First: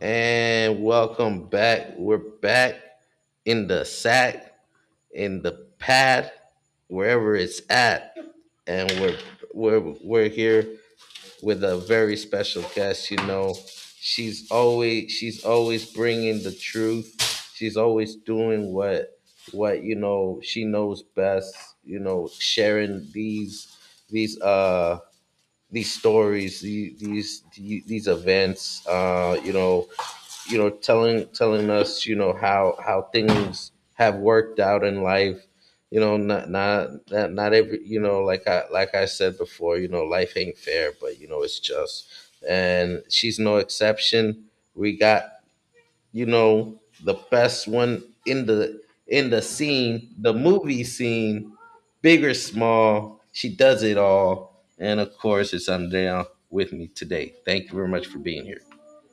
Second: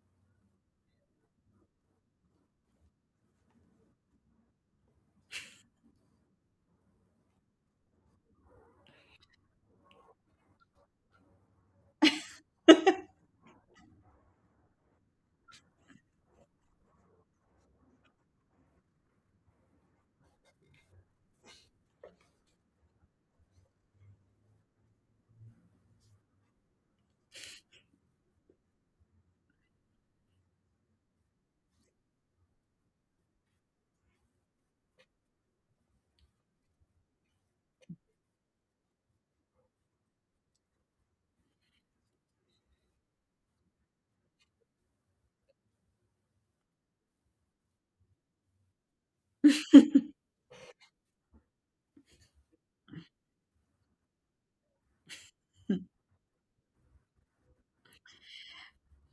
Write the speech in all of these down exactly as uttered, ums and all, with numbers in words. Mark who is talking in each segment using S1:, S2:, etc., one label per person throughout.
S1: And welcome back. We're back in the sack, in the pad, wherever it's at. And we're we're we're here with a very special guest, you know. She's always she's always bringing the truth. She's always doing what what you know she knows best, you know, sharing these these uh these stories, the- these these events, uh, you know, you know, telling telling us, you know, how how things have worked out in life. You know, not not not, not every you know, like I like I said before, you know, life ain't fair, but you know, it's just, and she's no exception. We got you know, the best one in the in the scene, the movie scene, big or small, she does it all. And of course, it's I down with me today. Thank you very much for being here.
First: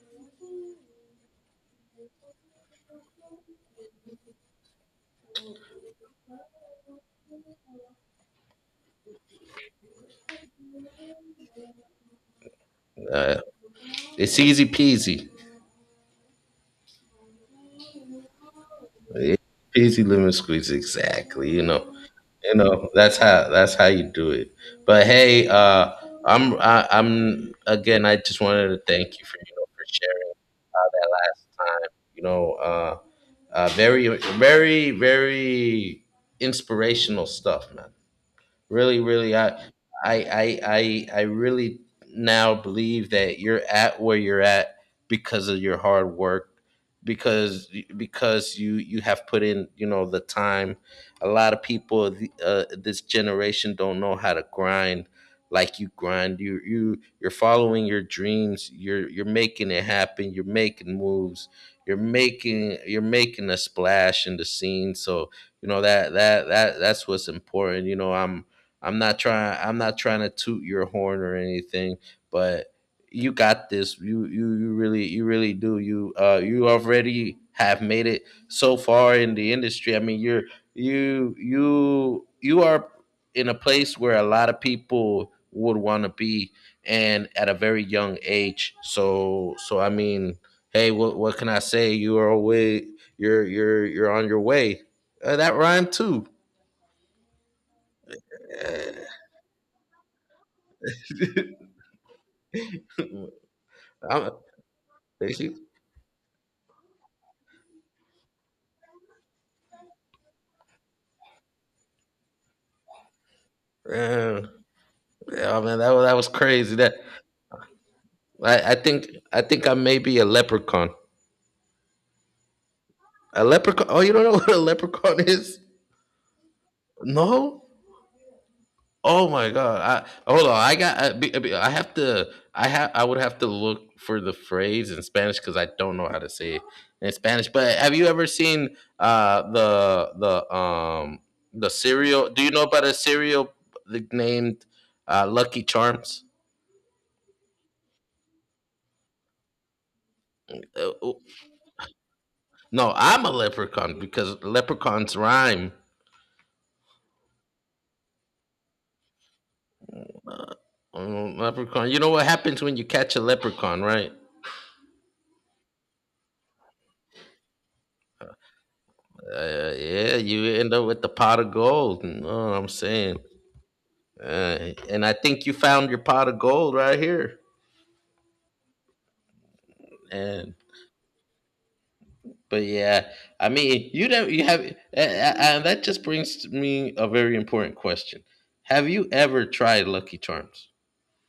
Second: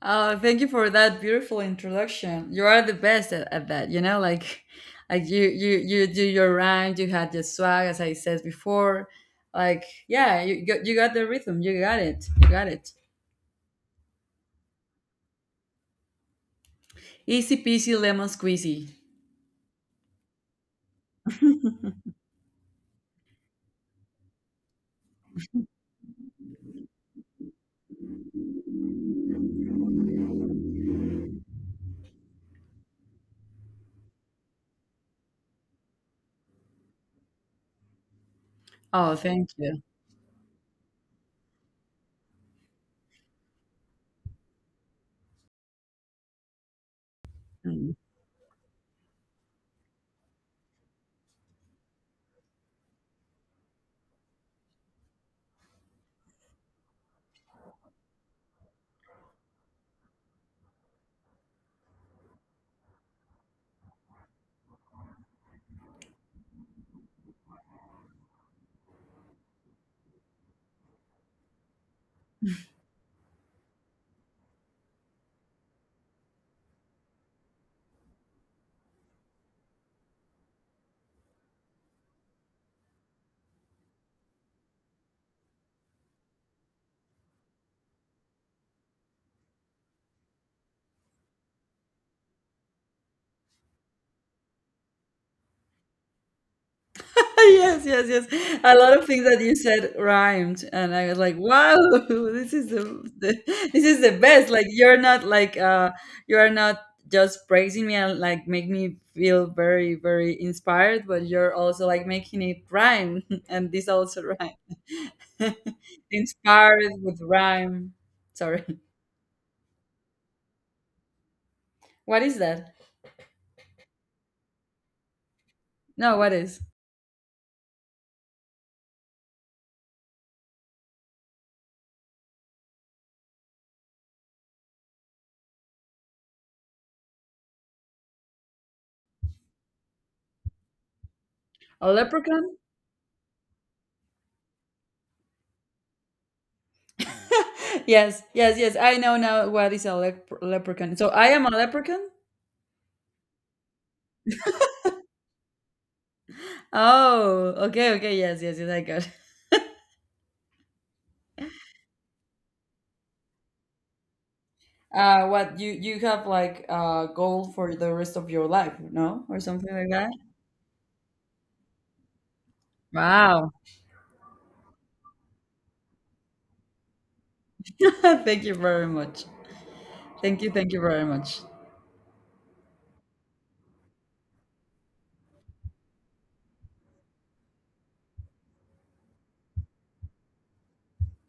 S2: Oh, thank you for that beautiful introduction. You are the best at, at that, you know, like like you you you do your rhyme, you had the swag as I said before. Like, yeah, you got you got the rhythm. You got it. You got it.
S1: Uh, it's easy peasy,
S2: Easy peasy lemon squeezy.
S1: it's easy lemon squeeze. Exactly, you know, you know that's how that's how you do it. But hey, uh, I'm I, I'm again. I just wanted to thank you for you know for sharing uh, that last time. You know, uh, Uh, very, very, very inspirational stuff, man. Really,
S2: Oh,
S1: really, I,
S2: thank you.
S1: I, I, I, I really now believe that you're at where you're at because of your hard work, because
S2: Mm.
S1: because you you have put in you know the time. A lot of people of the- uh, this generation don't know how to grind like you grind. You you you're following your dreams. You're you're making it happen. You're making moves. You're making you're making a splash in the scene. So you know that that that that's what's important. You know I'm I'm not trying I'm not trying to toot your horn or anything, but you got this. You you you really you really do. You uh you already have made it so far in the industry. I mean, you're you you you are in a place where a lot of people would want to be and at a very young age. So so I mean, hey, what what can I say? You are away you're you're you're on your way. Uh, that rhymed too.
S2: Yes, yes, yes. A lot of things that you said rhymed, and I was like, "Wow, this is the, the this is the
S1: I'm-
S2: best." Like you're not like uh you are not just praising me and like make me feel very very inspired, but you're also like making it rhyme, and this also
S1: Yeah,
S2: rhyme.
S1: yeah, man, that was that was crazy.
S2: Inspired
S1: That
S2: with rhyme.
S1: I,
S2: Sorry,
S1: I think I think I may be a leprechaun.
S2: what is that?
S1: A leprechaun? Oh, you don't know what a leprechaun is?
S2: No, what is
S1: No? Oh my god! I hold on. I got. I, be- I be- I have to. I have. I would have to look for the phrase in Spanish because I don't know how to say it in Spanish. But have you ever seen uh the the um the
S2: a
S1: cereal? Do you
S2: leprechaun?
S1: know about a cereal named uh, Lucky Charms?
S2: Yes, yes, yes. I know now what is a lep- leprechaun. So
S1: Uh,
S2: I am a leprechaun.
S1: No, I'm a leprechaun because leprechauns rhyme.
S2: Oh, okay, okay, yes, yes, yes, I got it.
S1: Um, leprechaun. You know what happens when you catch a leprechaun, right?
S2: Uh, what you you have like a goal for the rest of your life, no, or
S1: Uh,
S2: something like that?
S1: yeah, you end up with the pot of gold. You know what I'm saying?
S2: Wow.
S1: Uh, and I think you found your pot of gold right here.
S2: Thank you very much. Thank you,
S1: And
S2: thank you very much.
S1: but Yeah, I mean, you don't you have, and that just brings to me a very important question. Have you ever tried Lucky Charms?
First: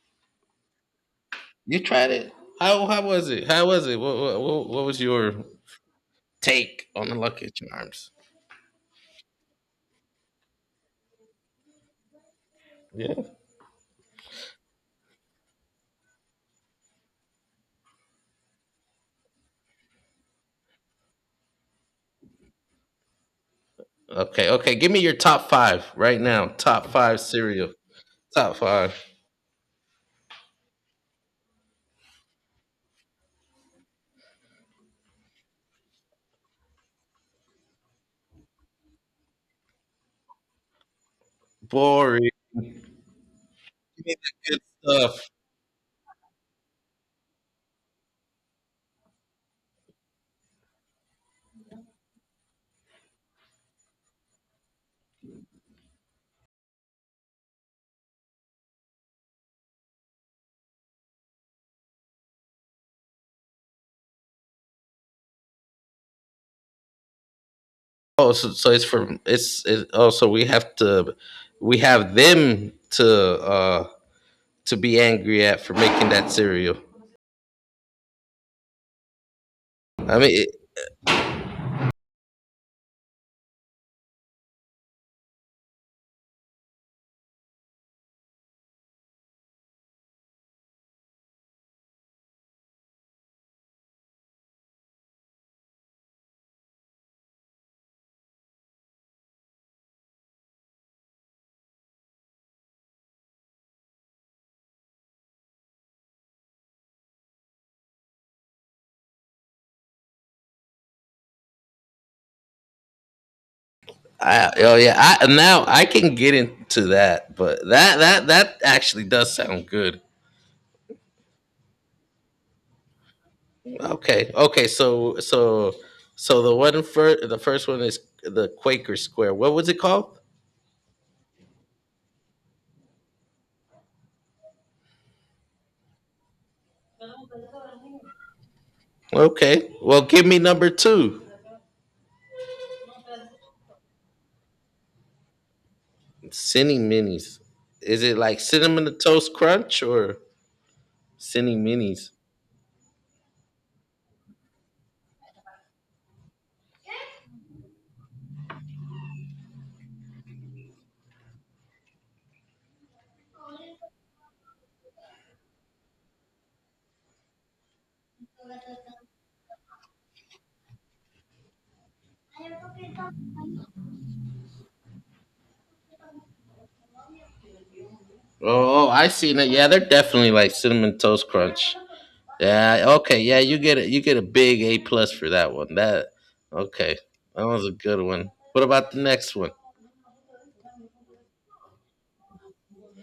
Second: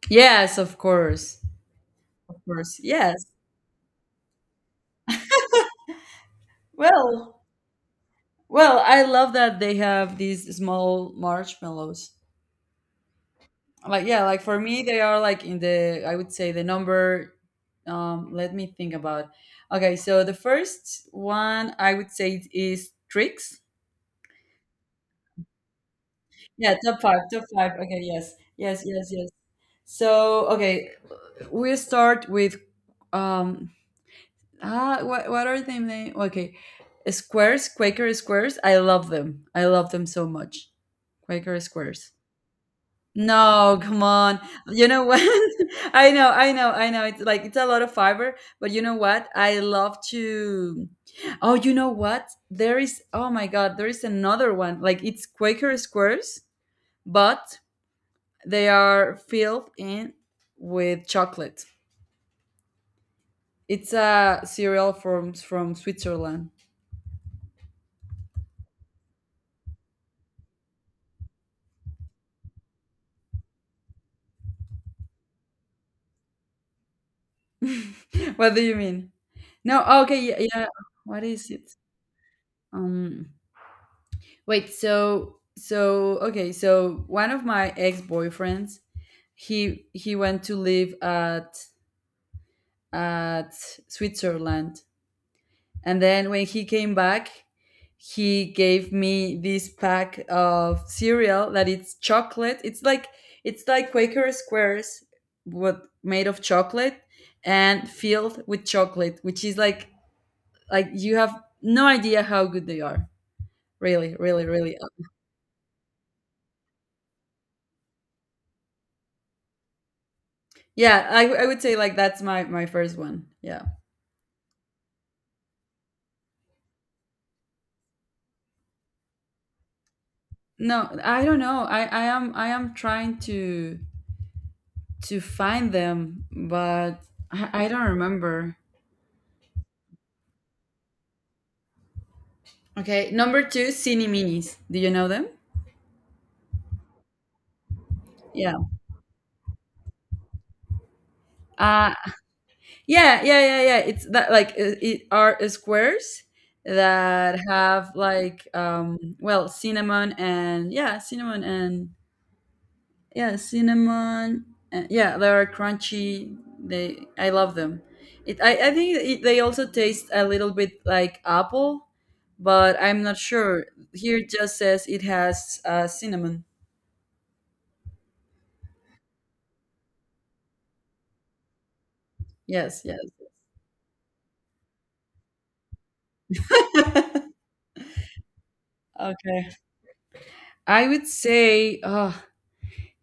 S2: Yes, of course,
S1: You tried it.
S2: of course.
S1: How how
S2: Yes.
S1: was it? How was it? What what, what was your take on the
S2: Well,
S1: Lucky Charms?
S2: well, I love that they have these small marshmallows.
S1: Yeah.
S2: Like yeah, like for me, they are like in the I would say the number. Um, let me think about. Okay, so the first one I would say is tricks.
S1: Okay. Okay. Give me your top five right now.
S2: Yeah,
S1: Top
S2: top
S1: five
S2: five, top
S1: cereal.
S2: five. Okay, yes,
S1: Top
S2: yes,
S1: five.
S2: yes, yes. So, okay, we start with um ah what what are they name? Okay, squares, Quaker squares. I love them. I love them so much. Quaker squares.
S1: Boring.
S2: No, come
S1: Give me
S2: on.
S1: the good
S2: You know
S1: stuff.
S2: what? I know, I know, I know. It's like it's a lot of fiber, but you know what? I love to. Oh, you know what? There is. Oh my God, there is another one. Like it's Quaker squares, but they are filled in with chocolate. It's a cereal from from Switzerland.
S1: Oh, so, so it's from it's it. Oh, so we have to, we have them to uh to be angry at for making that cereal.
S2: What do you mean? No, oh,
S1: I
S2: okay,
S1: mean,
S2: yeah,
S1: it,
S2: yeah. What is it? Um, wait. So, so okay. So one of my ex boyfriends, he he went to live at at Switzerland, and then when he came back, he gave me this pack of cereal that it's chocolate. It's like it's like Quaker squares, but made of chocolate and filled with chocolate, which is like like you have no idea how good they are. Really, really,
S1: I, oh
S2: really. uh,
S1: yeah. I now I can get into that, but that that that actually does sound good.
S2: Yeah, I, I would say like that's my my first one. Yeah.
S1: Okay. Okay. So so so the one for the first one is the Quaker Square. What was it called?
S2: No, I don't know. I I am I am trying to to find them, but I, I don't remember.
S1: Okay. Well, give me number two.
S2: Okay, number two, Cine Minis. Do you know them?
S1: Cine minis. Is it like
S2: Yeah.
S1: cinnamon toast crunch or cine
S2: Uh,
S1: minis?
S2: yeah, yeah, yeah, yeah. It's that like uh, it are squares that have like um well cinnamon and yeah cinnamon and yeah cinnamon and, yeah they are crunchy. They I love them. It I I think it, they also taste a little bit like apple, but I'm not sure. Here it just says it has uh, cinnamon.
S1: Oh, oh, I seen it. Yeah, they're definitely like cinnamon toast crunch.
S2: Yes,
S1: Yeah.
S2: yes.
S1: Okay. Yeah, you get a you get a big A plus for that one. That Okay. That was a good one. What about the next
S2: Okay.
S1: one?
S2: I would say, oh,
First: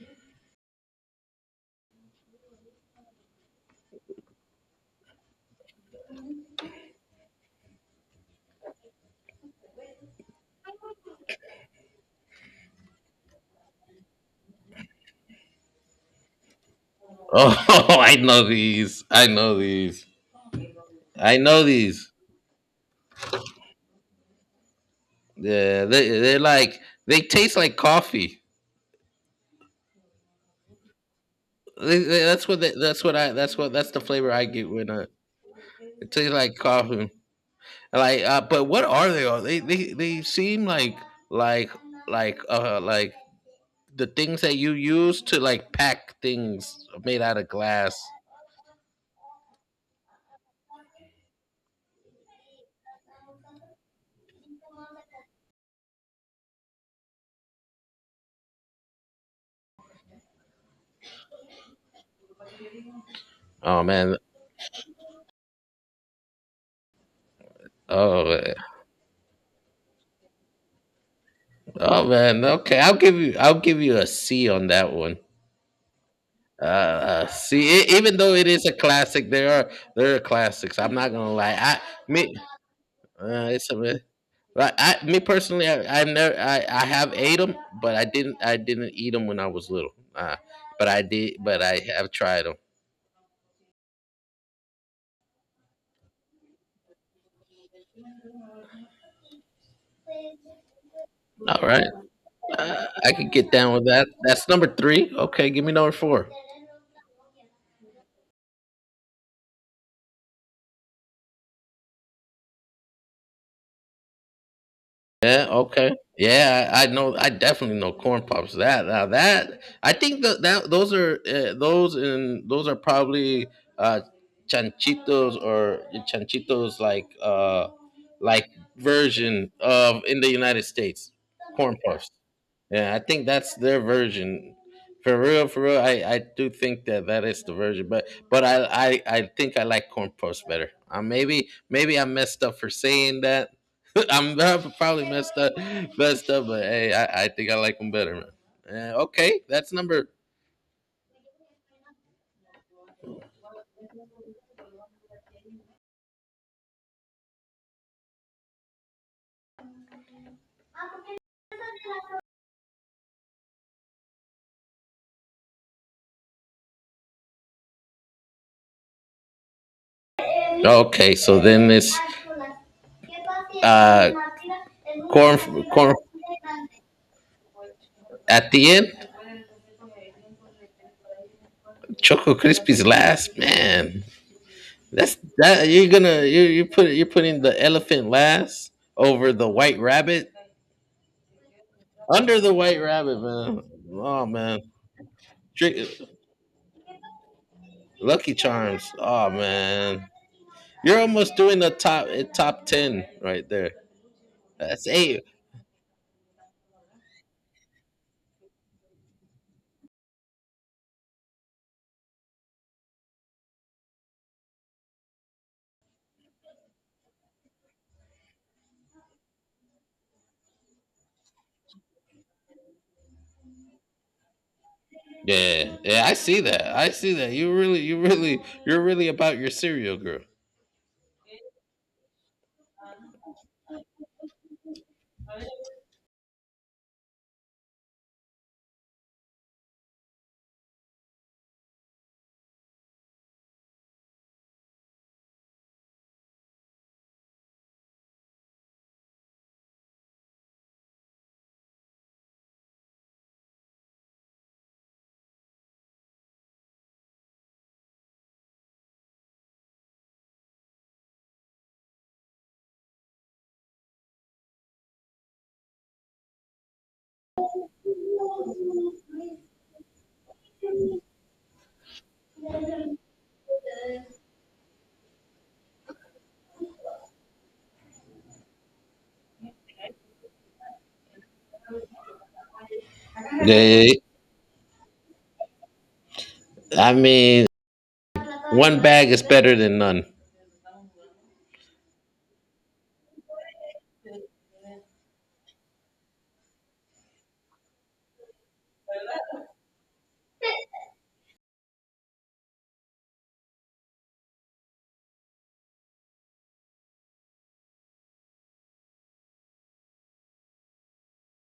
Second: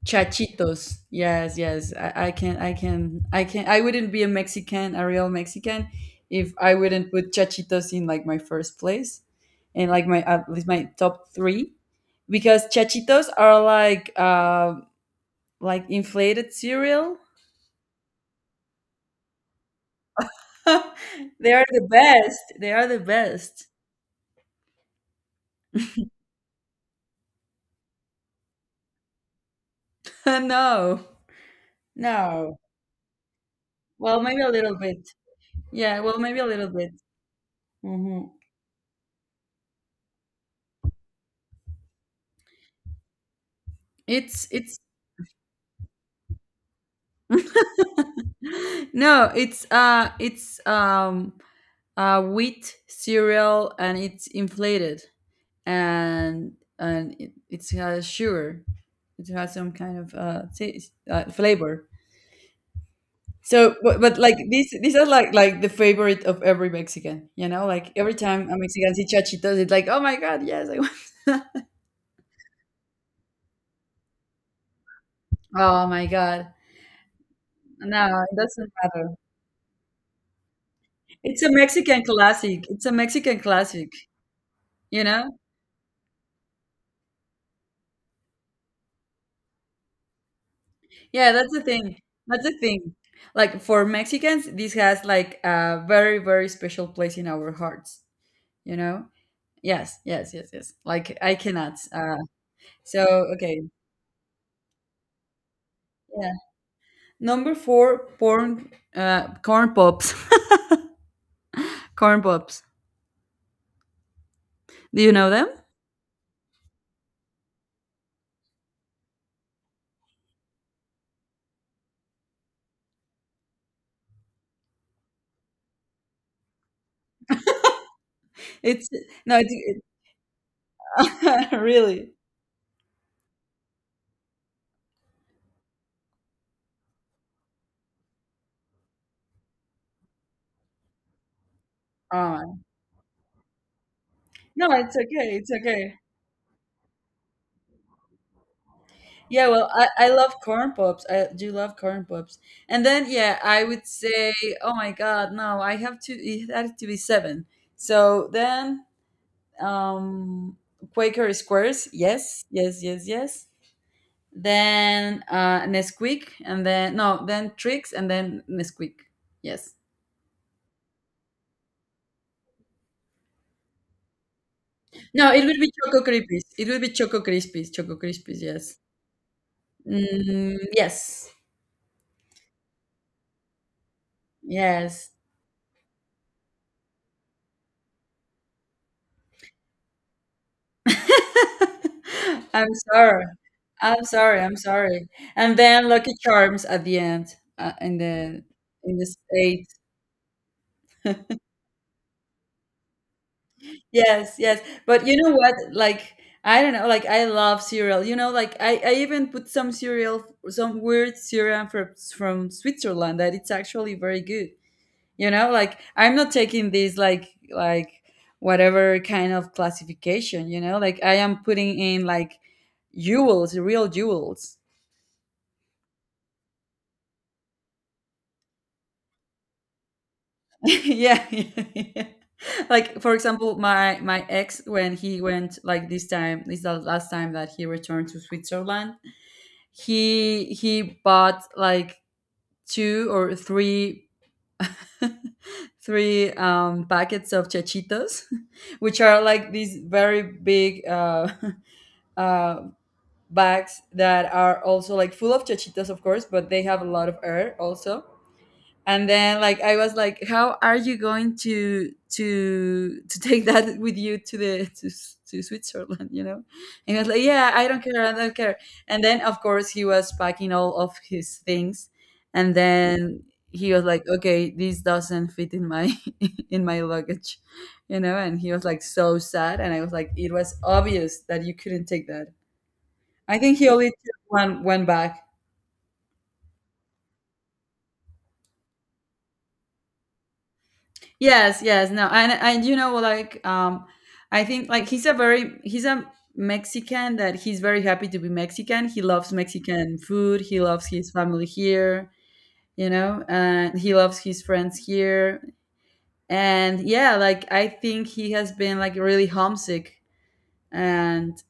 S2: chachitos. Yes, yes. I, I can, I can, I can. I wouldn't be a Mexican, a real Mexican, if I wouldn't put chachitos in like my first place, and like my at least my top three, because chachitos are like, uh, like inflated cereal.
S1: Oh, I know these. I know these. I
S2: They
S1: know
S2: are the
S1: these.
S2: best. They are the best.
S1: Yeah, they they're like they taste like coffee.
S2: No,
S1: They- they- that's
S2: no.
S1: what they, that's what I that's what That's the
S2: Well,
S1: flavor
S2: maybe
S1: I
S2: a
S1: get
S2: little
S1: when I
S2: bit. Yeah.
S1: it
S2: Well,
S1: tastes
S2: maybe a
S1: like
S2: little bit.
S1: coffee.
S2: Hmm.
S1: Like, uh, but what are they? All? They they they seem like like like uh like the things
S2: It's
S1: that you
S2: it's
S1: use to like pack things made out of glass.
S2: No, it's uh it's um uh wheat cereal and it's inflated, and and it, it has sugar. It has some kind of uh, taste, uh flavor. So
S1: Oh
S2: but,
S1: man.
S2: but like these these are like like the favorite of every Mexican, you know? Like every
S1: Oh
S2: time
S1: man.
S2: a Mexican sees chachitos, it's like, "Oh my god, yes, I want."
S1: Oh man. Okay, I'll give you I'll give you a C on that one.
S2: Oh my god.
S1: Uh, uh see, e- even
S2: No,
S1: though
S2: it
S1: it is a
S2: doesn't matter.
S1: classic, there are there are classics. I'm not gonna
S2: It's a
S1: lie. I
S2: Mexican
S1: me.
S2: classic. It's a Mexican
S1: Uh, it's
S2: classic,
S1: a But I,
S2: you
S1: me
S2: know?
S1: personally, I, I've never, I, I have ate them, but I didn't, I didn't eat them when I was little. Uh, but I
S2: Yeah,
S1: did,
S2: that's
S1: but
S2: the
S1: I
S2: thing.
S1: have tried
S2: That's
S1: them.
S2: the thing. Like for Mexicans, this has like a very, very special place in our hearts, you know? Yes, yes, yes, yes. Like I
S1: All
S2: cannot.
S1: right,
S2: Uh,
S1: uh,
S2: so
S1: I could get
S2: okay,
S1: down with that. That's number three. Okay, give me number four.
S2: yeah. Number four, porn, uh, corn pops, corn pops. Do you know
S1: Yeah.
S2: them?
S1: Okay. Yeah, I, I know. I definitely know corn pops. That Now that I think that that those are uh, those and those are probably uh chanchitos or chanchitos like uh like
S2: It's no,
S1: version
S2: it's,
S1: of in the United States
S2: it's
S1: corn puffs.
S2: really.
S1: Yeah, I think that's their version. For real, for real, I, I do think that that is the version, but but I I, I think I like corn puffs better. Uh, maybe maybe I messed up
S2: Oh
S1: for saying that. I'm I
S2: no, it's
S1: probably
S2: okay.
S1: messed
S2: It's
S1: up
S2: okay.
S1: messed up, but hey, I, I think I like them better, man. Uh, okay,
S2: Yeah, well,
S1: that's
S2: I,
S1: number.
S2: I love corn pops. I do love corn pops. And then, yeah, I would say, oh my God, no, I have to, it had to be seven. So then, um, Quaker Squares, yes, yes, yes, yes. Then uh, Nesquik, and then, no, then Trix, and then Nesquik. Yes.
S1: Okay, so then it's uh
S2: No,
S1: corn
S2: it would be
S1: corn
S2: Choco Krispies. It would be Choco Krispies. Choco Krispies,
S1: at the
S2: yes.
S1: end.
S2: Mm, yes.
S1: Choco Crispy's last man.
S2: Yes.
S1: That's that You're gonna you you put you're putting the elephant last over the white rabbit under the
S2: I'm
S1: white rabbit,
S2: sorry.
S1: man.
S2: I'm
S1: Oh
S2: sorry. I'm
S1: man,
S2: sorry. And
S1: drink,
S2: then Lucky Charms at the end, uh, in
S1: Lucky
S2: the
S1: Charms.
S2: in the
S1: Oh
S2: States.
S1: man, you're almost doing the top eh, top ten right there.
S2: Yes, yes.
S1: That's
S2: But you
S1: eight.
S2: know what? Like I don't know. Like I love cereal. You know, like I, I even put some cereal, some weird cereal from from Switzerland that it's actually very good. You know, like I'm not taking this like like whatever kind of classification. You know, like I am putting in like jewels, real jewels.
S1: Yeah, yeah, I see that. I see that. You really, you really, you're really about your cereal girl.
S2: Yeah, yeah, yeah. Like for example, my my ex when he went like this time, this is the last time that he returned to Switzerland, he he bought like two or three three um packets of chachitos, which are like these very big uh uh bags that are also like full of chachitos of course, but they have a lot of air also. And then like I was like how are you going to to to take that with you to the to, S- to Switzerland, you know? And he was like yeah I don't care, I don't care. And then of course he was packing all of his things, and then he was like okay this doesn't fit in my in my luggage, you know? And he was like so sad, and I was like it was obvious that you couldn't take that. I
S1: Yeah,
S2: think he only
S1: yeah,
S2: took one one bag.
S1: yeah. I mean, one bag is better than none.
S2: Yes, yes, no, and and you know, like, um, I think like he's a very he's a Mexican that he's very happy to be Mexican. He loves Mexican food. He loves his family here, you know, and he loves his friends here. And yeah, like I think he has been like really homesick, and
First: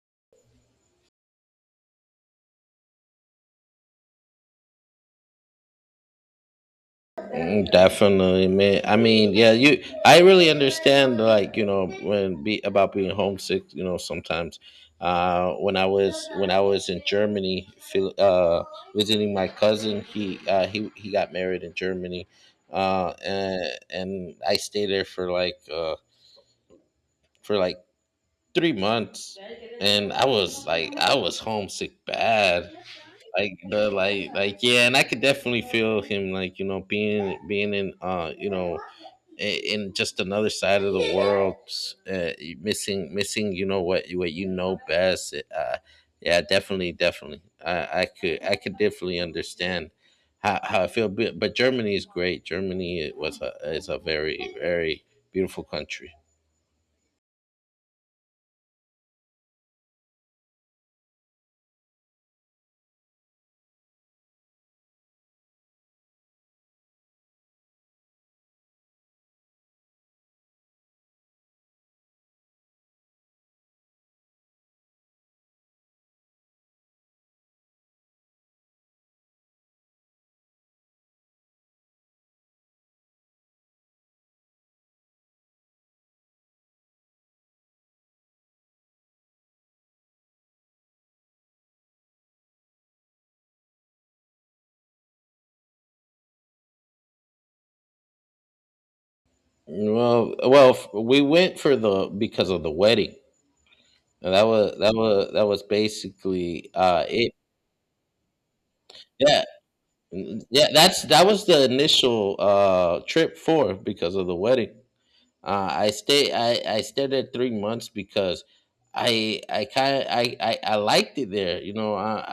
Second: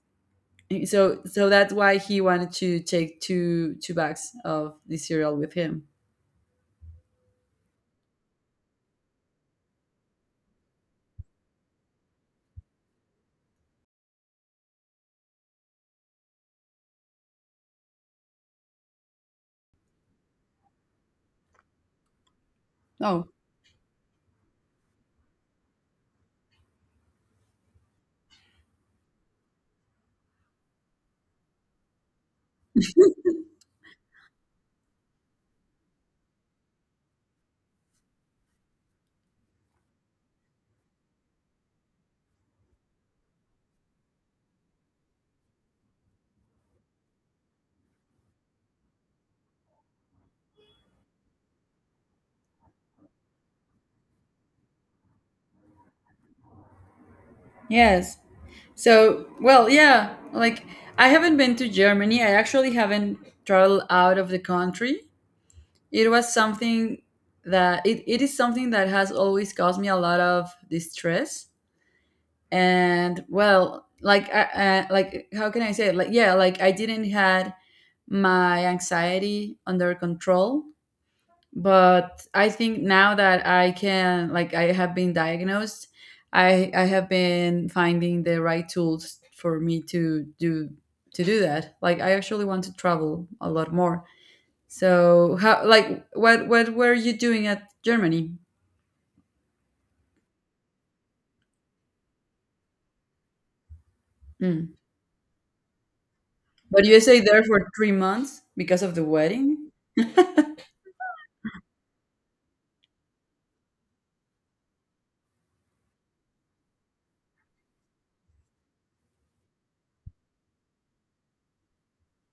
S2: so so that's why he wanted to take two two bags of the cereal with him.
S1: Mm, definitely, man. I mean, yeah, you. I really understand, like you know, when be about being homesick. You know, sometimes, uh, when I was when I was in Germany, feel- uh, visiting my cousin, he uh, he he got married in Germany, uh,
S2: Oh
S1: and and I stayed there for like uh for like three months, and I was like I was homesick bad like the like like yeah, and I could definitely feel him like you know being being in uh you know i- in just another side of the world, uh, missing missing you know what what you know best. Uh, yeah, definitely, definitely. I, I could I could definitely understand how, how I feel, but, but Germany is great. Germany was a is a very very beautiful country.
S2: yes, so, well, yeah, like I haven't been to Germany. I actually haven't traveled out of the country. It was something that it, it is something that has always caused me a lot of distress. And well, like I, uh, like how can I say it? Like yeah, like I didn't had my anxiety under control, but I think now that I can like I have been diagnosed, i i have been finding the right tools for me to do to do that. Like I actually want to travel a lot more. So how, like what what were you doing at Germany?
S1: Well, well, we went for the because of the wedding. And that
S2: Mm.
S1: was that was that was basically
S2: But you
S1: uh
S2: say
S1: it.
S2: there for three months because of the
S1: Yeah,
S2: wedding?
S1: mm, yeah. That's that was the initial uh trip for because of the wedding. Uh, I stay. I I stayed there three months because I I kind I, I I liked it there. You know, I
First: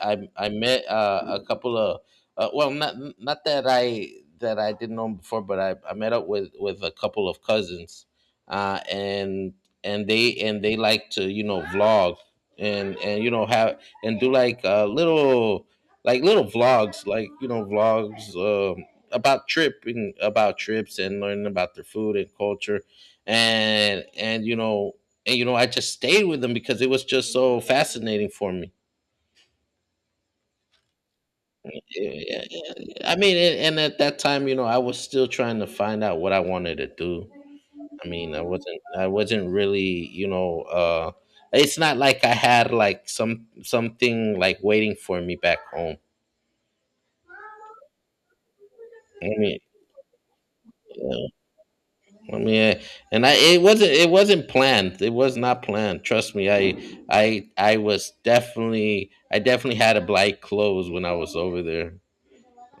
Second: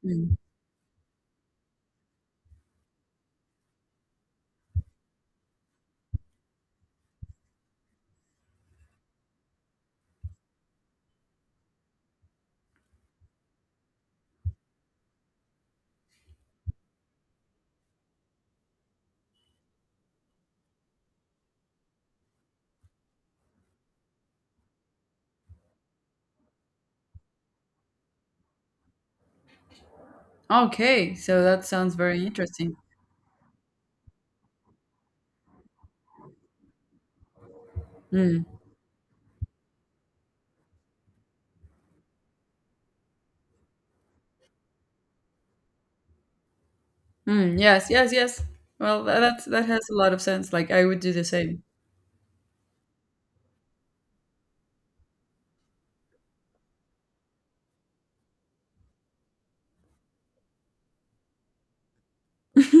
S1: I
S2: Mm.
S1: I, I met uh, a couple of uh, well, not not that I that I didn't know before, but I, I met up with with a couple of cousins, uh, and and they and they like to you know vlog and and you know have and do like uh, little like little vlogs like you know vlogs uh, about tripping about trips and learning about their food and culture and and you know and you know I just stayed with them because it was just so fascinating for me.
S2: Okay, so that
S1: Yeah,
S2: sounds very
S1: yeah,
S2: interesting.
S1: yeah. I mean, and, and at that time you know I was still trying to find out what I wanted to do. I mean i
S2: Mm.
S1: wasn't I wasn't really you know uh it's not like I had like some something like waiting for me back home.
S2: Mm. Yes, yes, yes. Well, tha-
S1: I
S2: that's
S1: mean,
S2: that has a lot of sense. Like I would do the same.
S1: I mean, eh, and I it wasn't it wasn't planned. It was not planned. Trust me, I I I was definitely I definitely had a black clothes when I was over there.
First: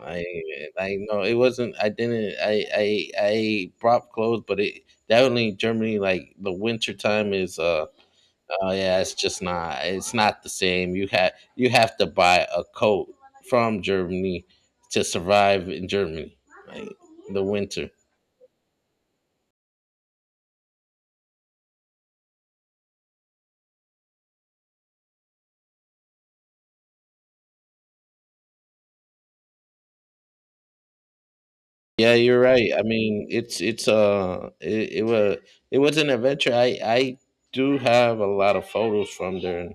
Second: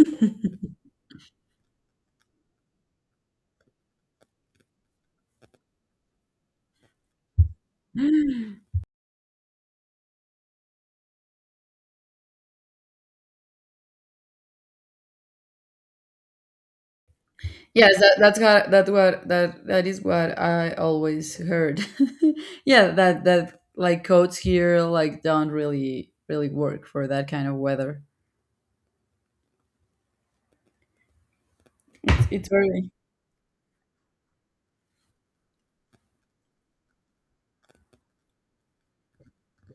S1: I I know it wasn't. I didn't. I I I brought clothes, but it definitely Germany like the winter time is. Uh oh yeah, it's just not. It's not the same. You have you have to buy a coat from Germany to survive in Germany. Like the winter.
S2: Yes, that, that's what that, what that that is what I always heard. Yeah, that that like coats here like don't really really work for that kind of weather.
S1: Yeah, you're
S2: It's
S1: right. I
S2: very
S1: mean, it's it's uh it, it was it was an adventure. I I do have a lot of photos from there, and,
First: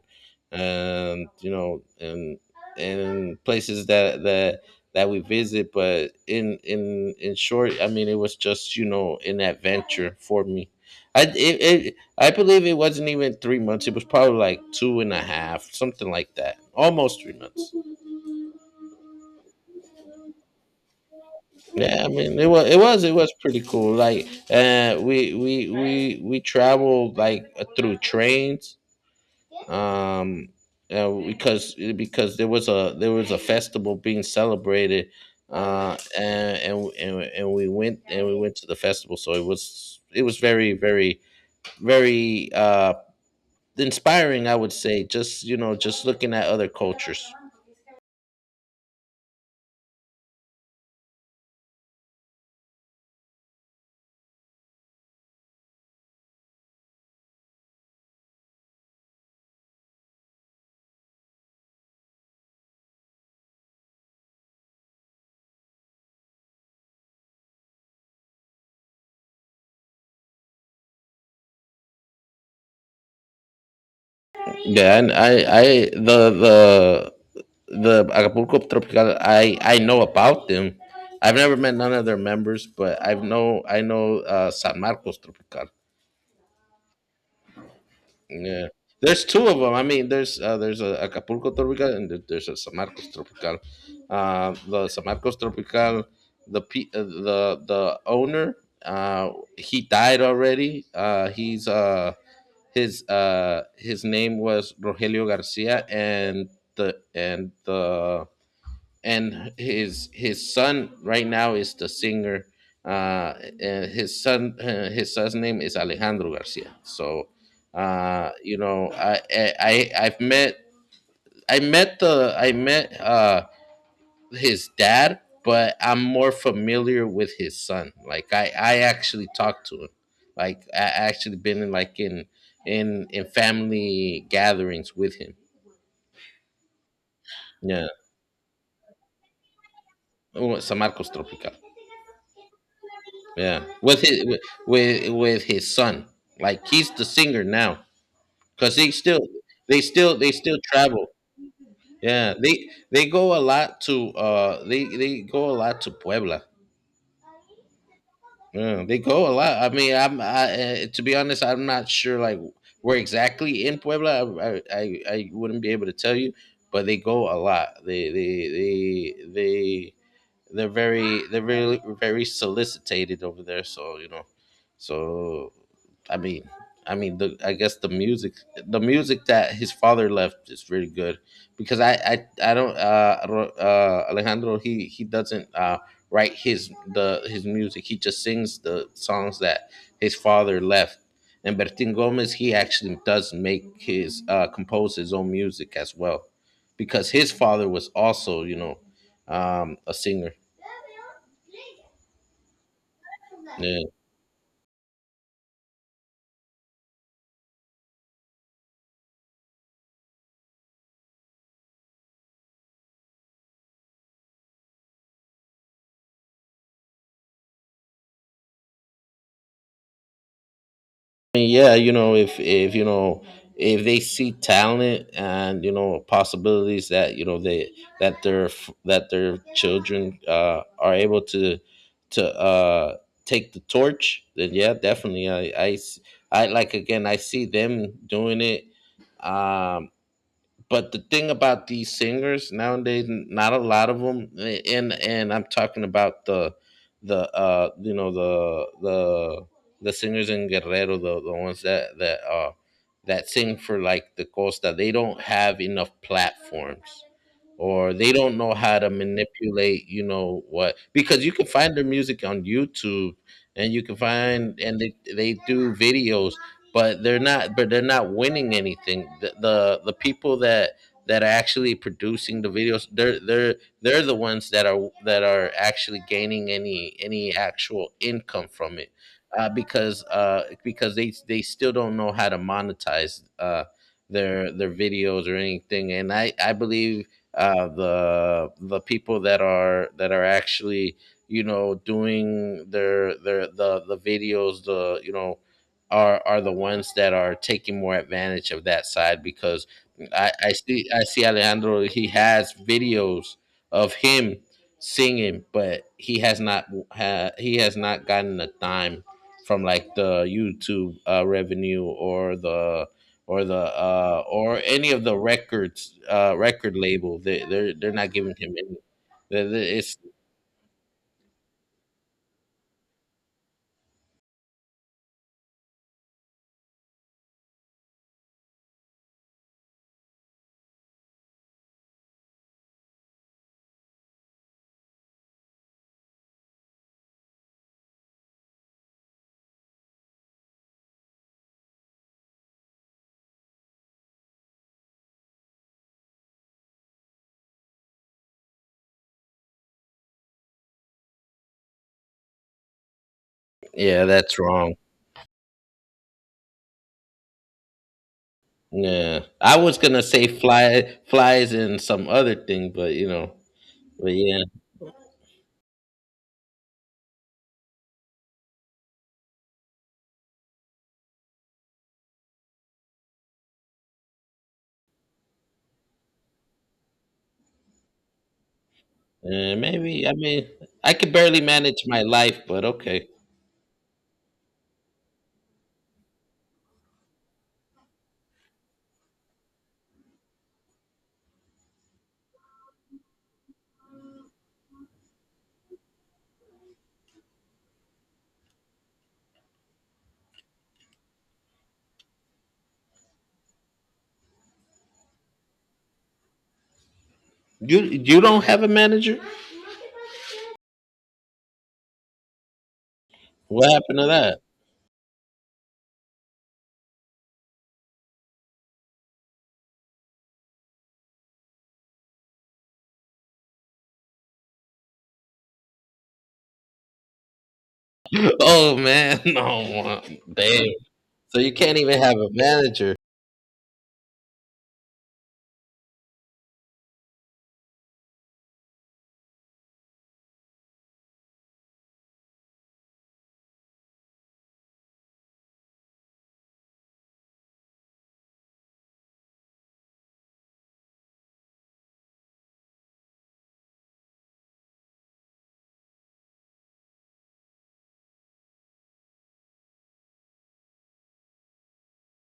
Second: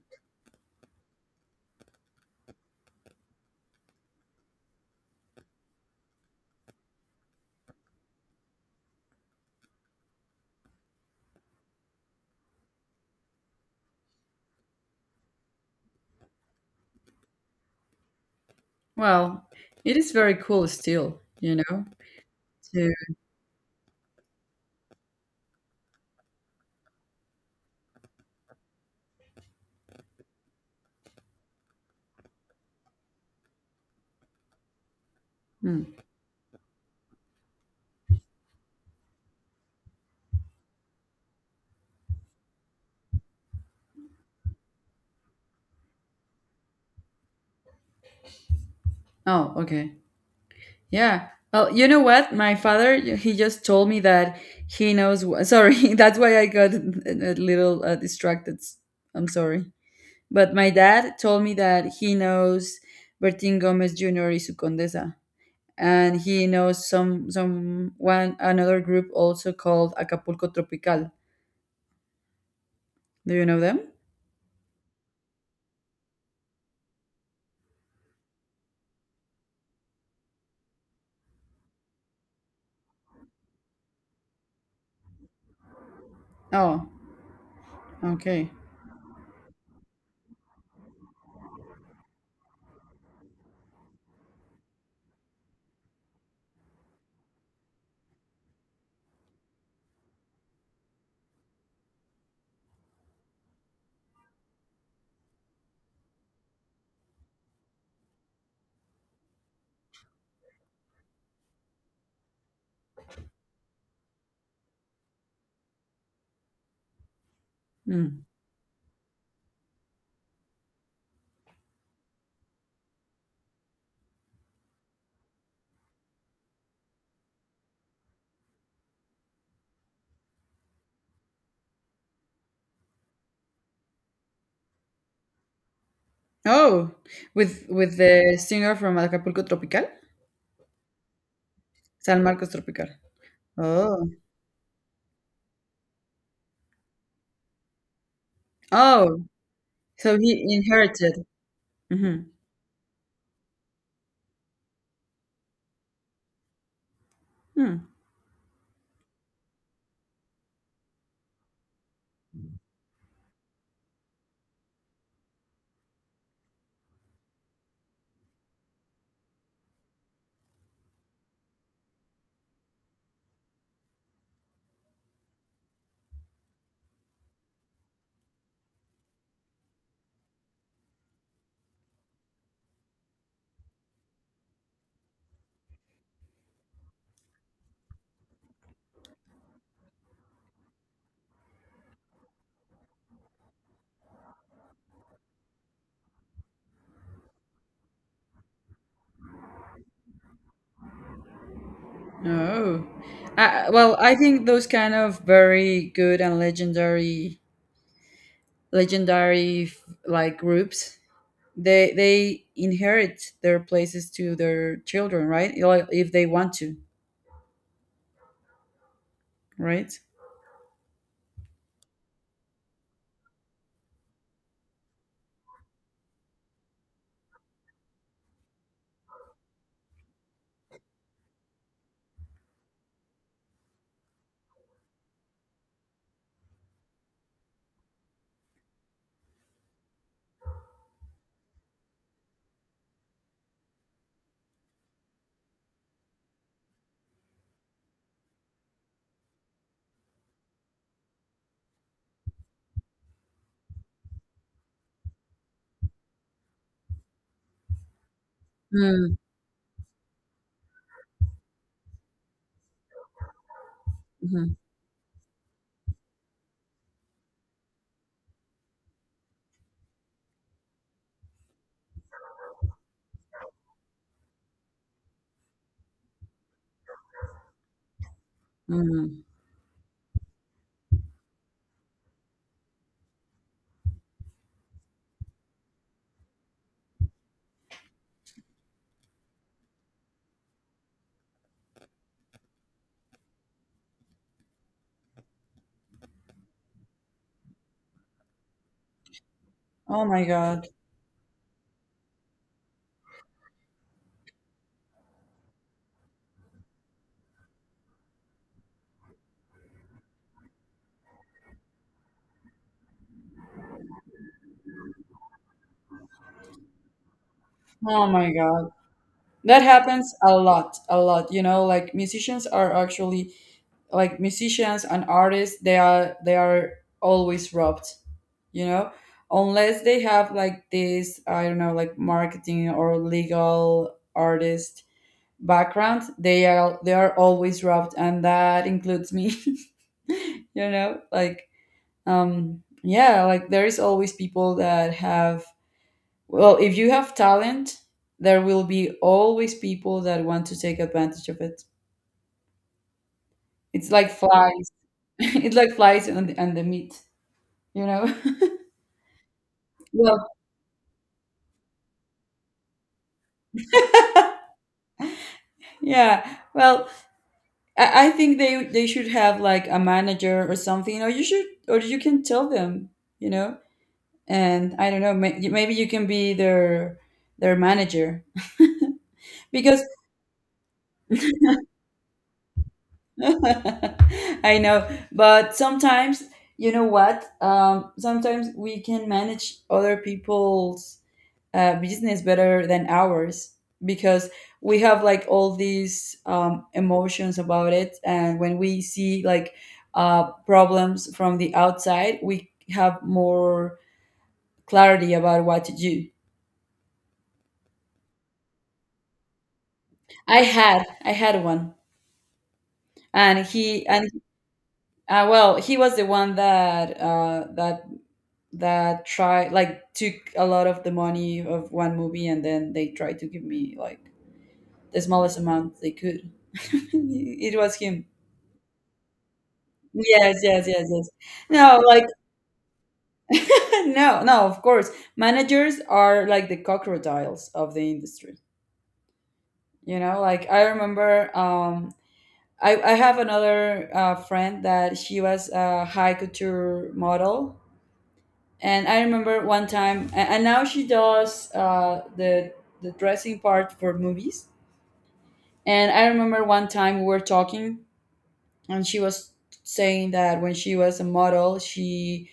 S1: and you know, and and places that that that we visit, but in in in short, I mean, it was just, you know, an adventure for me. I it, it I believe it wasn't even three months. It was probably like two and a half, something like that. Almost three months.
S2: Well, it is very cool still, you know,
S1: Yeah, I mean it was it
S2: to.
S1: was it was pretty cool. Like uh we we we we traveled like uh, through trains um uh, because because there was a there was a festival being celebrated
S2: Hmm.
S1: uh and and and, and we went and we went to the festival, so it was it was very, very, very uh inspiring, I would say, just you know just looking at other cultures.
S2: Oh, okay, yeah. Well, you know what, my father he just told me that he knows wh- sorry, that's why I got a little uh, distracted. I'm sorry. But my dad told me that he knows Bertin Gomez Junior is su Condesa, and he knows some some one another group also called Acapulco Tropical. Do you know them?
S1: Yeah, and I, I, the, the Acapulco Tropical, I I know about them. I've never met none of their members, but I've know I know uh, San Marcos Tropical.
S2: Oh, okay.
S1: Yeah, there's two of them. I mean, there's uh, there's a Acapulco Tropical and there- there's a San Marcos Tropical. Uh, the San Marcos Tropical, the pe- uh, the the owner, uh, he died already. Uh, he's uh his uh his name was Rogelio Garcia, and the and the and his his son right now is the singer. Uh, and his son, uh, his son's name is Alejandro Garcia. So,
S2: Hmm.
S1: uh, you know, I, I I- I've met I met the I met uh his dad, but I'm more familiar with his son. Like I I actually talked to him. Like I I actually been in, like, in in in family gatherings with him.
S2: Oh, with
S1: Yeah.
S2: with the singer from Acapulco Tropical,
S1: Oh, San Marcos Tropical.
S2: San Marcos Tropical.
S1: Yeah, with
S2: Oh,
S1: his with with with his son. Like he's the singer now, cause they still
S2: oh,
S1: they still
S2: so
S1: they
S2: he
S1: still travel.
S2: inherited. Hmm.
S1: Yeah, they they go a lot to uh they they go a lot to Puebla.
S2: Hmm.
S1: Yeah, they go a lot. I mean, I'm I, uh, to be honest, I'm not sure like where exactly in Puebla. I, I I I wouldn't be able to tell you, but they go a lot. They they they they they're very they're really very solicited over there, so you know. So i mean i mean the i guess the music, the music that his father left, is really good, because i i, I don't, uh, I uh Alejandro, he he doesn't uh write his the his music, he just sings the songs that his father left. And Bertin Gomez, he actually does make his uh compose his own music as well, because his father was also, you know, um a singer.
S2: Oh, uh,
S1: Yeah,
S2: well, I think those kind of very good and legendary legendary f- like groups they they inherit their places to their children, right? Like, if they want to, right.
S1: I, yeah, you know, if if you know, if they see talent and you know possibilities that you know they that their f- that their children uh, are able to to uh, take the torch, then yeah, definitely. I, I s- I- like again, I see them doing it. Um, But the thing about these singers nowadays, not a lot of them, and and I'm talking about the the uh you know the the the singers in Guerrero, the, the ones that that uh that sing for like the Costa, they don't have enough platforms, or they don't know how to
S2: Mm,
S1: manipulate, you know what? Because you can find their music on YouTube, and you can
S2: mhm,
S1: find, and they they do videos, but they're not, but they're not winning anything. The the, the people that that are actually producing the videos, they're they're they're the ones that are that are actually gaining any any actual income from it,
S2: mhm.
S1: uh, because uh, because they they still don't know how to monetize, uh, their their videos or anything. And I I believe uh, the the people that are that are actually, you know, doing their their the the videos, the you know are are the ones that are taking more advantage of that side, because
S2: Oh my
S1: I, I
S2: god,
S1: see, I see Alejandro, he has videos of him singing, but he has not, ha, he has not gotten a dime from like the YouTube uh, revenue or the or the uh, or any of the records, uh, record label. they they're they're
S2: oh
S1: not
S2: my
S1: giving him
S2: god,
S1: any. They-
S2: that
S1: they- it's,
S2: happens a lot a lot, you know, like musicians are actually like musicians and artists, they are they are always robbed, you know, unless they have like, this, I don't know, like marketing or legal artist background, they are they are always robbed, and that includes me. You know, like um yeah, like there is always people that have, well, if you have talent, there will be always people that want to take advantage of it. It's
S1: yeah,
S2: like
S1: that's
S2: flies.
S1: wrong.
S2: It's like flies and, and the meat, you know.
S1: Yeah, I was gonna say
S2: Well,
S1: fly flies and some other thing, but you know, but yeah,
S2: yeah, well, I, I think they they should have like a manager or something, or you should, or you can tell them, you know. And I don't know, may- maybe you can be their their manager,
S1: uh,
S2: because
S1: maybe. I mean, I could barely manage my life, but okay.
S2: I know, but sometimes, you know what? Um, sometimes we can manage other people's uh, business better than ours, because we have like all these um, emotions about it, and when we see like uh, problems from the outside, we have more clarity about what to do.
S1: You you don't have a manager?
S2: I had I had one, and
S1: What
S2: he
S1: happened to
S2: and
S1: that?
S2: Uh, well, he was the one that uh, that that tried, like, took a lot of the money of one movie, and then they tried to give me like the smallest amount they could. It was him.
S1: Oh man, no,
S2: Yes,
S1: damn.
S2: yes, yes, yes.
S1: So you can't
S2: No,
S1: even
S2: like
S1: have a manager.
S2: no, no. Of course, managers are like the crocodiles of the industry. You know, like I remember. Um, I I have another uh, friend that she was a high couture model. And I remember one time, a- and now she does uh, the the dressing part for movies. And I remember one time we were talking, and she was saying that when she was a model, she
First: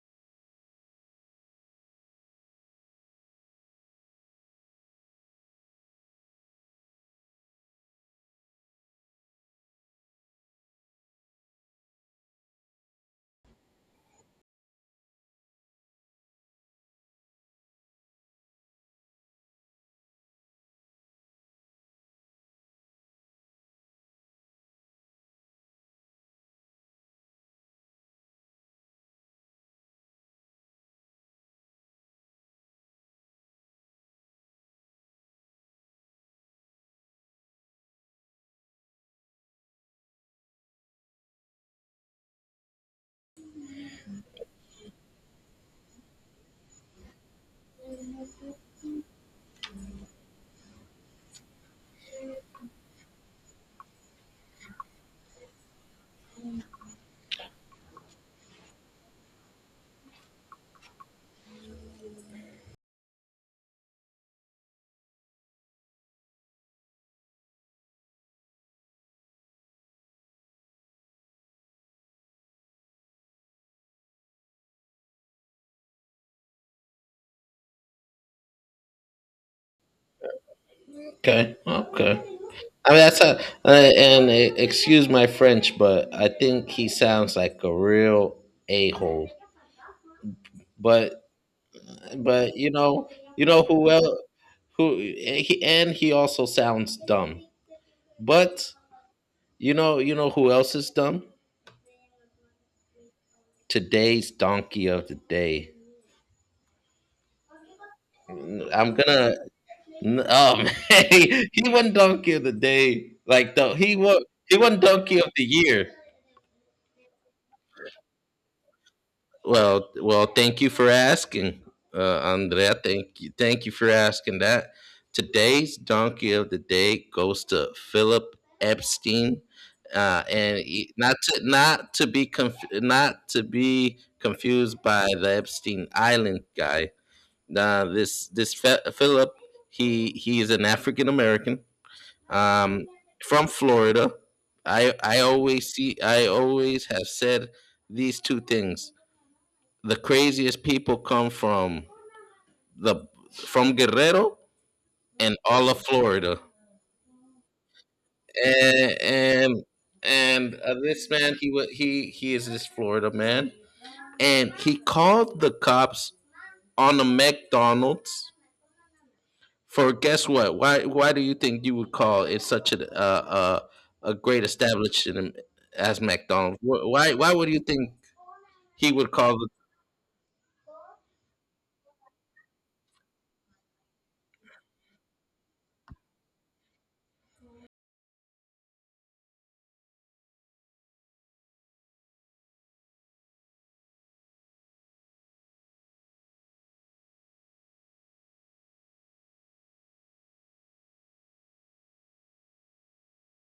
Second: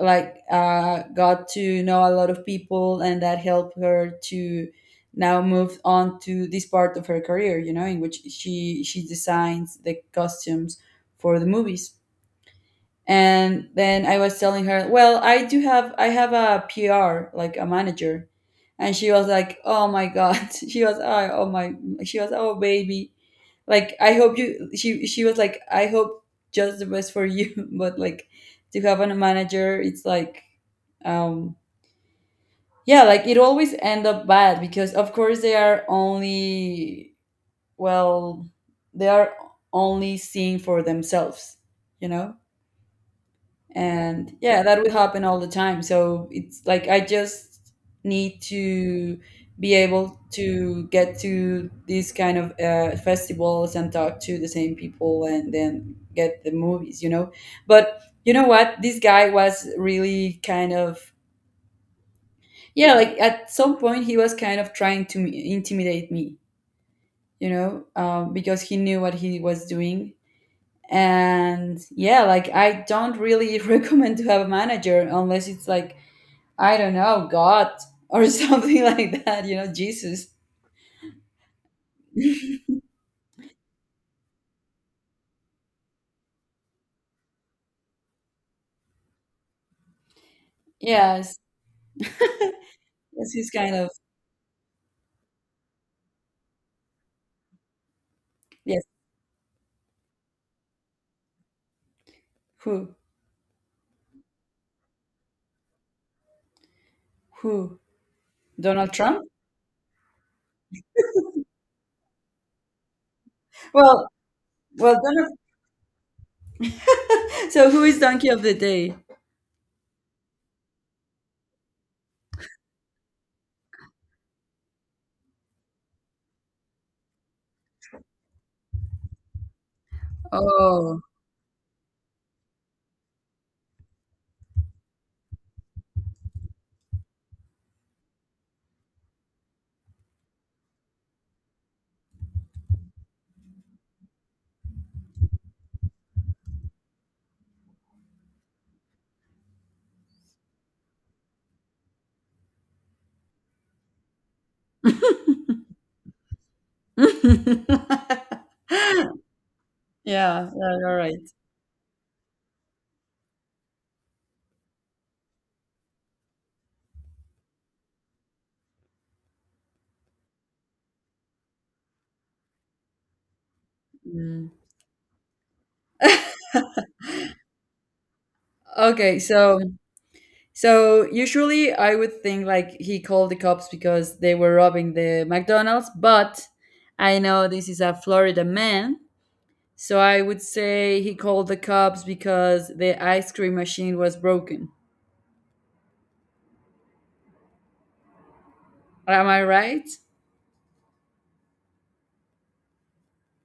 S2: like uh, got to know a lot of people, and that helped her to now move on to this part of her career. You know, in which she she designs the costumes for the movies. And then I was telling her, well, I do have, I have a P R, like a manager. And she was like, oh my god. She was, oh, oh my, she was, oh baby, like I hope you, she she was like, I hope just the best for you. But like, to have a manager, it's like um yeah, like it always end up bad, because of course they are only, well, they are only seeing for themselves, you know. And yeah, that will happen all the time. So it's like I just need to be able to get to these kind of uh, festivals and talk to the same people and then get the movies, you know. But you know what, this guy was really kind of, yeah, like at some point he was kind of trying to intimidate me, you know, um, because he knew what he was doing. And yeah, like I don't really recommend to have a manager, unless it's like, I don't know, God or something like that, you know, Jesus.
S1: Okay, okay. I mean, that's a, uh, and uh, excuse my French, but I think he sounds like a real a hole. But
S2: Yes.
S1: but you know,
S2: Yes,
S1: you
S2: he's
S1: know
S2: kind
S1: who
S2: of
S1: else who and he, and he also sounds dumb. But
S2: yes,
S1: you know, you know who else is dumb?
S2: who
S1: Today's donkey of the day.
S2: who?
S1: I'm
S2: Donald Trump?
S1: gonna. Oh man, he, he won donkey of the day. Like though he
S2: Well,
S1: won, he won
S2: well,
S1: donkey
S2: Donald,
S1: of the year.
S2: so who is donkey of the day?
S1: Well, well, thank you for asking, uh, Andrea. Thank you, thank you for asking that. Today's donkey of the day goes to Philip Epstein, uh, and he-
S2: Oh.
S1: not to not to be conf- not to be confused by the Epstein Island guy. Uh, this this Fe- Philip, he he is an African American, um, from Florida. I I always see I always have said these two things: the craziest people come from the from Guerrero, and all of Florida. And and,
S2: Yeah,
S1: and uh,
S2: yeah, you're
S1: this
S2: right.
S1: man, he wa- he he is this Florida man, and he called the cops on a McDonald's for, guess what? Why why do you think you would call it such a uh, uh, a great
S2: Mm.
S1: establishment as McDonald's? Wh- Why why would you think he would
S2: Okay,
S1: call the—
S2: so so usually I would think like he called the cops because they were robbing the McDonald's, but I know this is a Florida man. So I would say he called the cops because the ice cream machine was broken. Am I right?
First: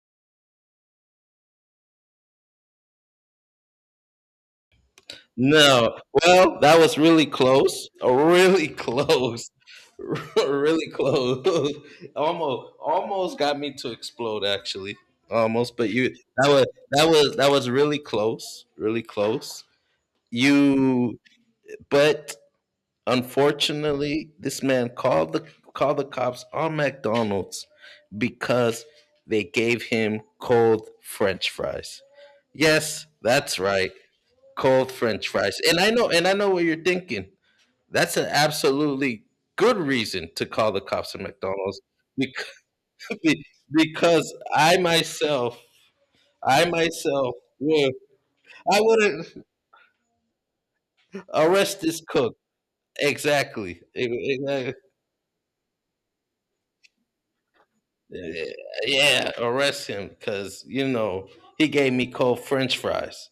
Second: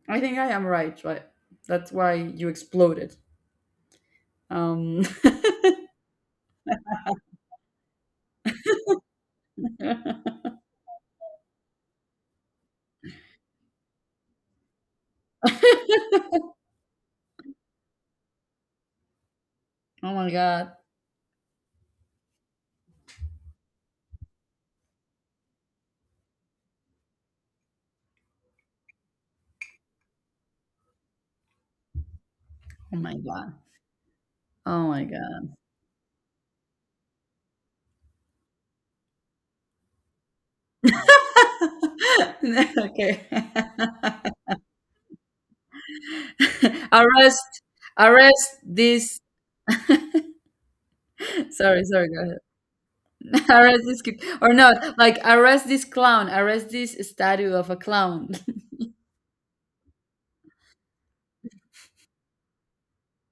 S2: I think I am right, right? That's why you exploded. Um
S1: No. Well, that was really close. Really close. Really close. Almost, almost got me to explode actually. Almost, but you, that was that was that was really close. Really close.
S2: Oh my god.
S1: You, but unfortunately, this man called the, called the cops on McDonald's because they gave him cold french fries.
S2: Oh
S1: Yes,
S2: my god.
S1: that's right,
S2: Oh
S1: cold
S2: my
S1: french
S2: god.
S1: fries. And I know, and i know what you're thinking, that's an absolutely good reason to call the cops at McDonald's because,
S2: Okay.
S1: because I myself, i myself
S2: Arrest,
S1: would,
S2: arrest
S1: I
S2: this
S1: wouldn't arrest
S2: sorry,
S1: this
S2: sorry, go
S1: cook.
S2: ahead.
S1: Exactly,
S2: Arrest this kid, or
S1: exactly.
S2: not, like arrest this clown, arrest this statue of a clown.
S1: Yeah, arrest him because you know he gave me cold french fries,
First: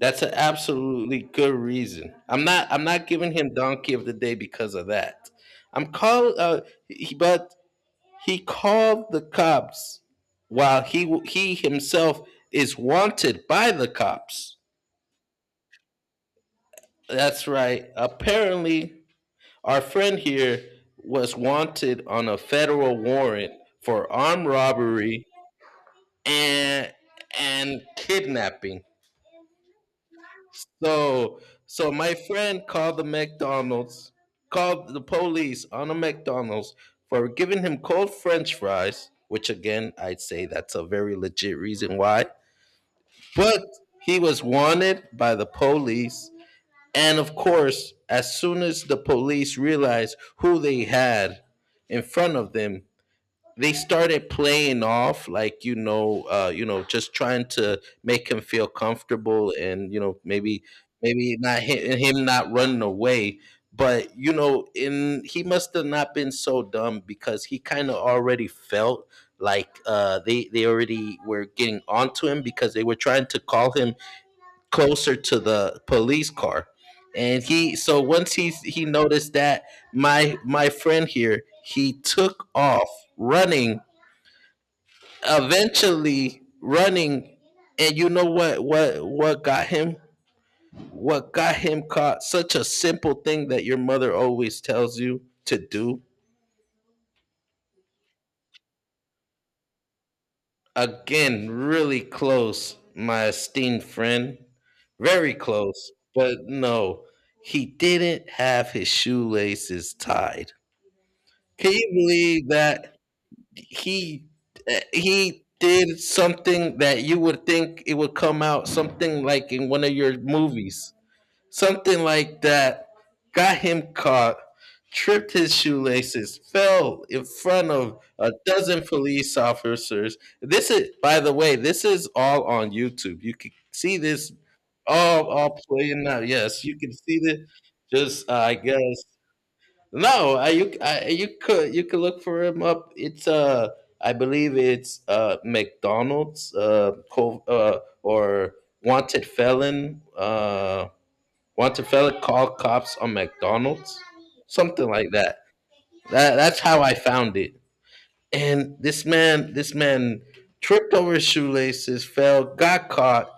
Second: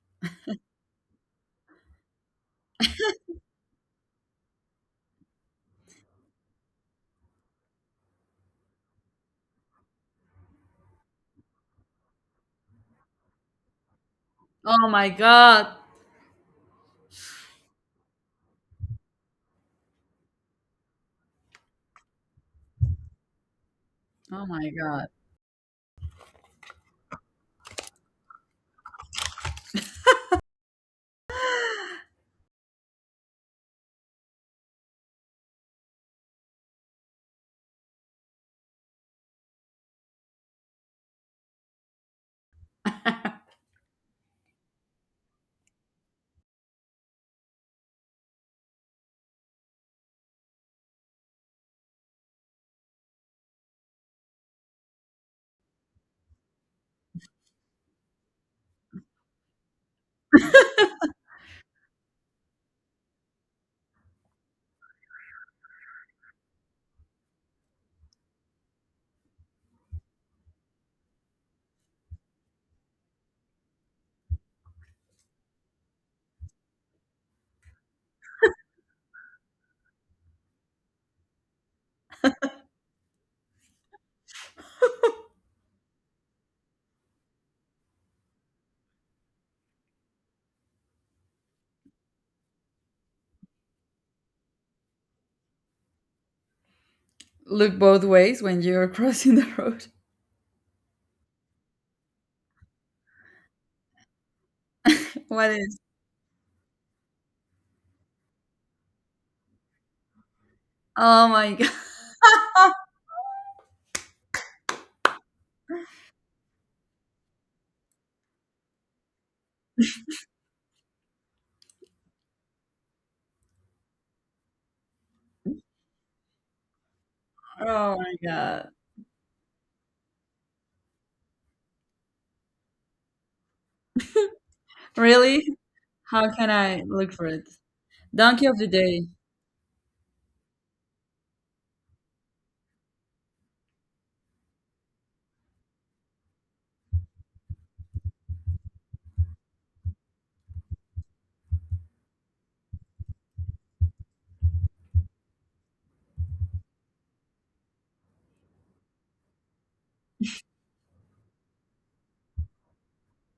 S1: that's an absolutely good reason. i'm not I'm not giving him donkey of the day because of that. I'm call uh he, but He called the cops while he he himself is wanted by the cops.
S2: Oh my god.
S1: That's right. Apparently, our friend here was wanted on a federal warrant for armed
S2: Oh my god.
S1: robbery and and kidnapping. So, so my friend called the McDonald's, called the police on a McDonald's for giving him cold French fries, which again, I'd say that's a very legit reason why. But he was wanted by the police. And of course, as soon as the police realized who they had in front of them, they started playing off like, you know, uh, you know, just trying to make him feel comfortable, and you know, maybe, maybe not him, him not running away. But you know, in, he must have not been so dumb, because he kind of already felt like, uh, they they already were getting onto him, because they were trying to call him closer to the police car, and he so once he he noticed that, my my friend here, he took off running, eventually running. And you know what, what what got him, what got him caught, such a simple thing that your mother always tells you to do.
S2: Look both ways when you're crossing the road.
S1: Again, really close, my esteemed friend, very
S2: What is?
S1: close, but no, he didn't have his shoelaces tied.
S2: Oh my god.
S1: Can you believe that he, uh, he did something that you would think it would come out something like in one of your movies, something like that, got him caught, tripped his shoelaces, fell in front
S2: Oh
S1: of
S2: my
S1: a
S2: god.
S1: dozen police officers. This is, by the way, this is all on YouTube. You can see this all
S2: Really?
S1: all playing out.
S2: How can
S1: Yes, you
S2: I
S1: can
S2: look
S1: see
S2: for
S1: this.
S2: it?
S1: Just uh,
S2: Donkey
S1: I
S2: of the
S1: guess,
S2: day.
S1: no, I, you I, you could, you could look for him up. It's uh I believe it's uh McDonald's, uh, co- uh or wanted felon, uh wanted felon call cops on McDonald's, something like that. That, that's how I found it. And this man, this man tripped over his shoelaces, fell, got caught,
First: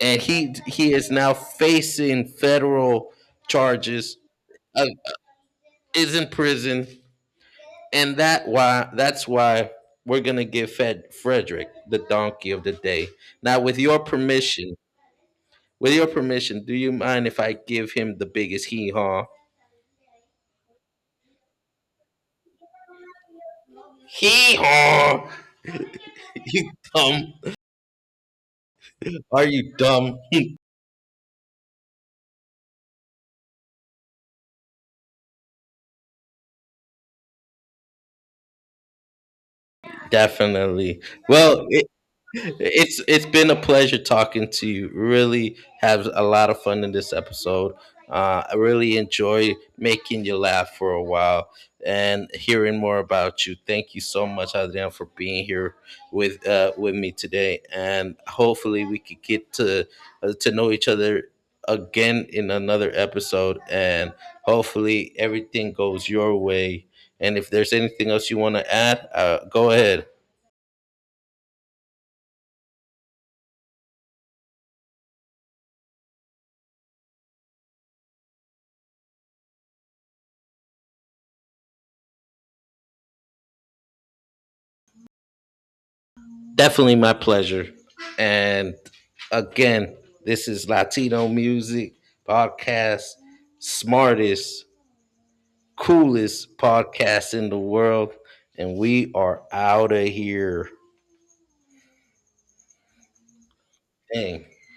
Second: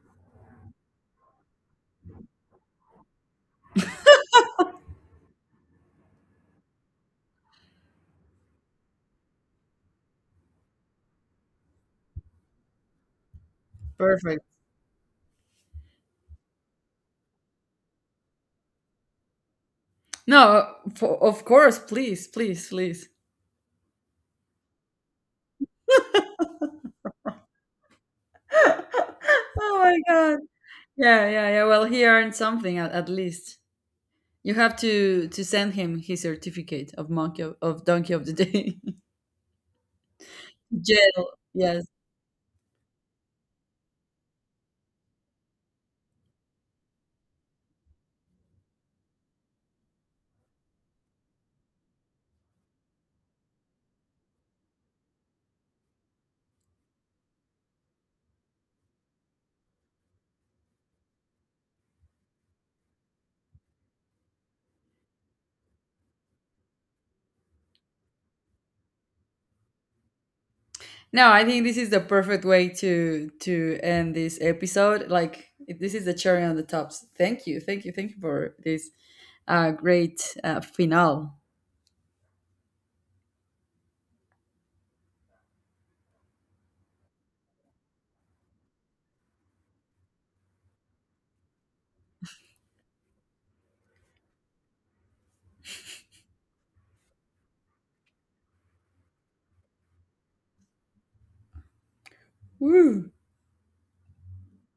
S1: and he he is now facing federal charges. Uh, is in prison, and that why that's why we're gonna give Fed Frederick the donkey of the day. Now, with your
S2: Perfect.
S1: permission, with your permission, do you mind if I give him the biggest hee haw?
S2: No, for, of course, please, please, please.
S1: Hee haw! You dumb? Are you
S2: Oh my
S1: dumb?
S2: god. Yeah, yeah, yeah. Well, he earned something at, at least. You have to to send him his certificate of monkey of, of donkey of the day.
S1: Definitely.
S2: Jail.
S1: Well,
S2: Yes.
S1: it, it's it's been a pleasure talking to you. Really have a lot of fun in this episode. Uh, I really enjoy making you laugh for a while and hearing more about you. Thank you so much, Adrian, for being here with, uh, with me today. And hopefully, we could get to uh, to know each other again in another episode. And hopefully, everything goes your way. And if there's anything else you want to add, uh, go ahead.
S2: No, I think this is the perfect way to to end this episode. Like it- this is the cherry on the tops. Thank you, thank you, thank you for this uh, great uh, finale.
S1: Definitely my pleasure. And again, this is Latino Music Podcast, smartest, coolest podcast in the world. And we are out of here.
S2: Woo.
S1: Dang.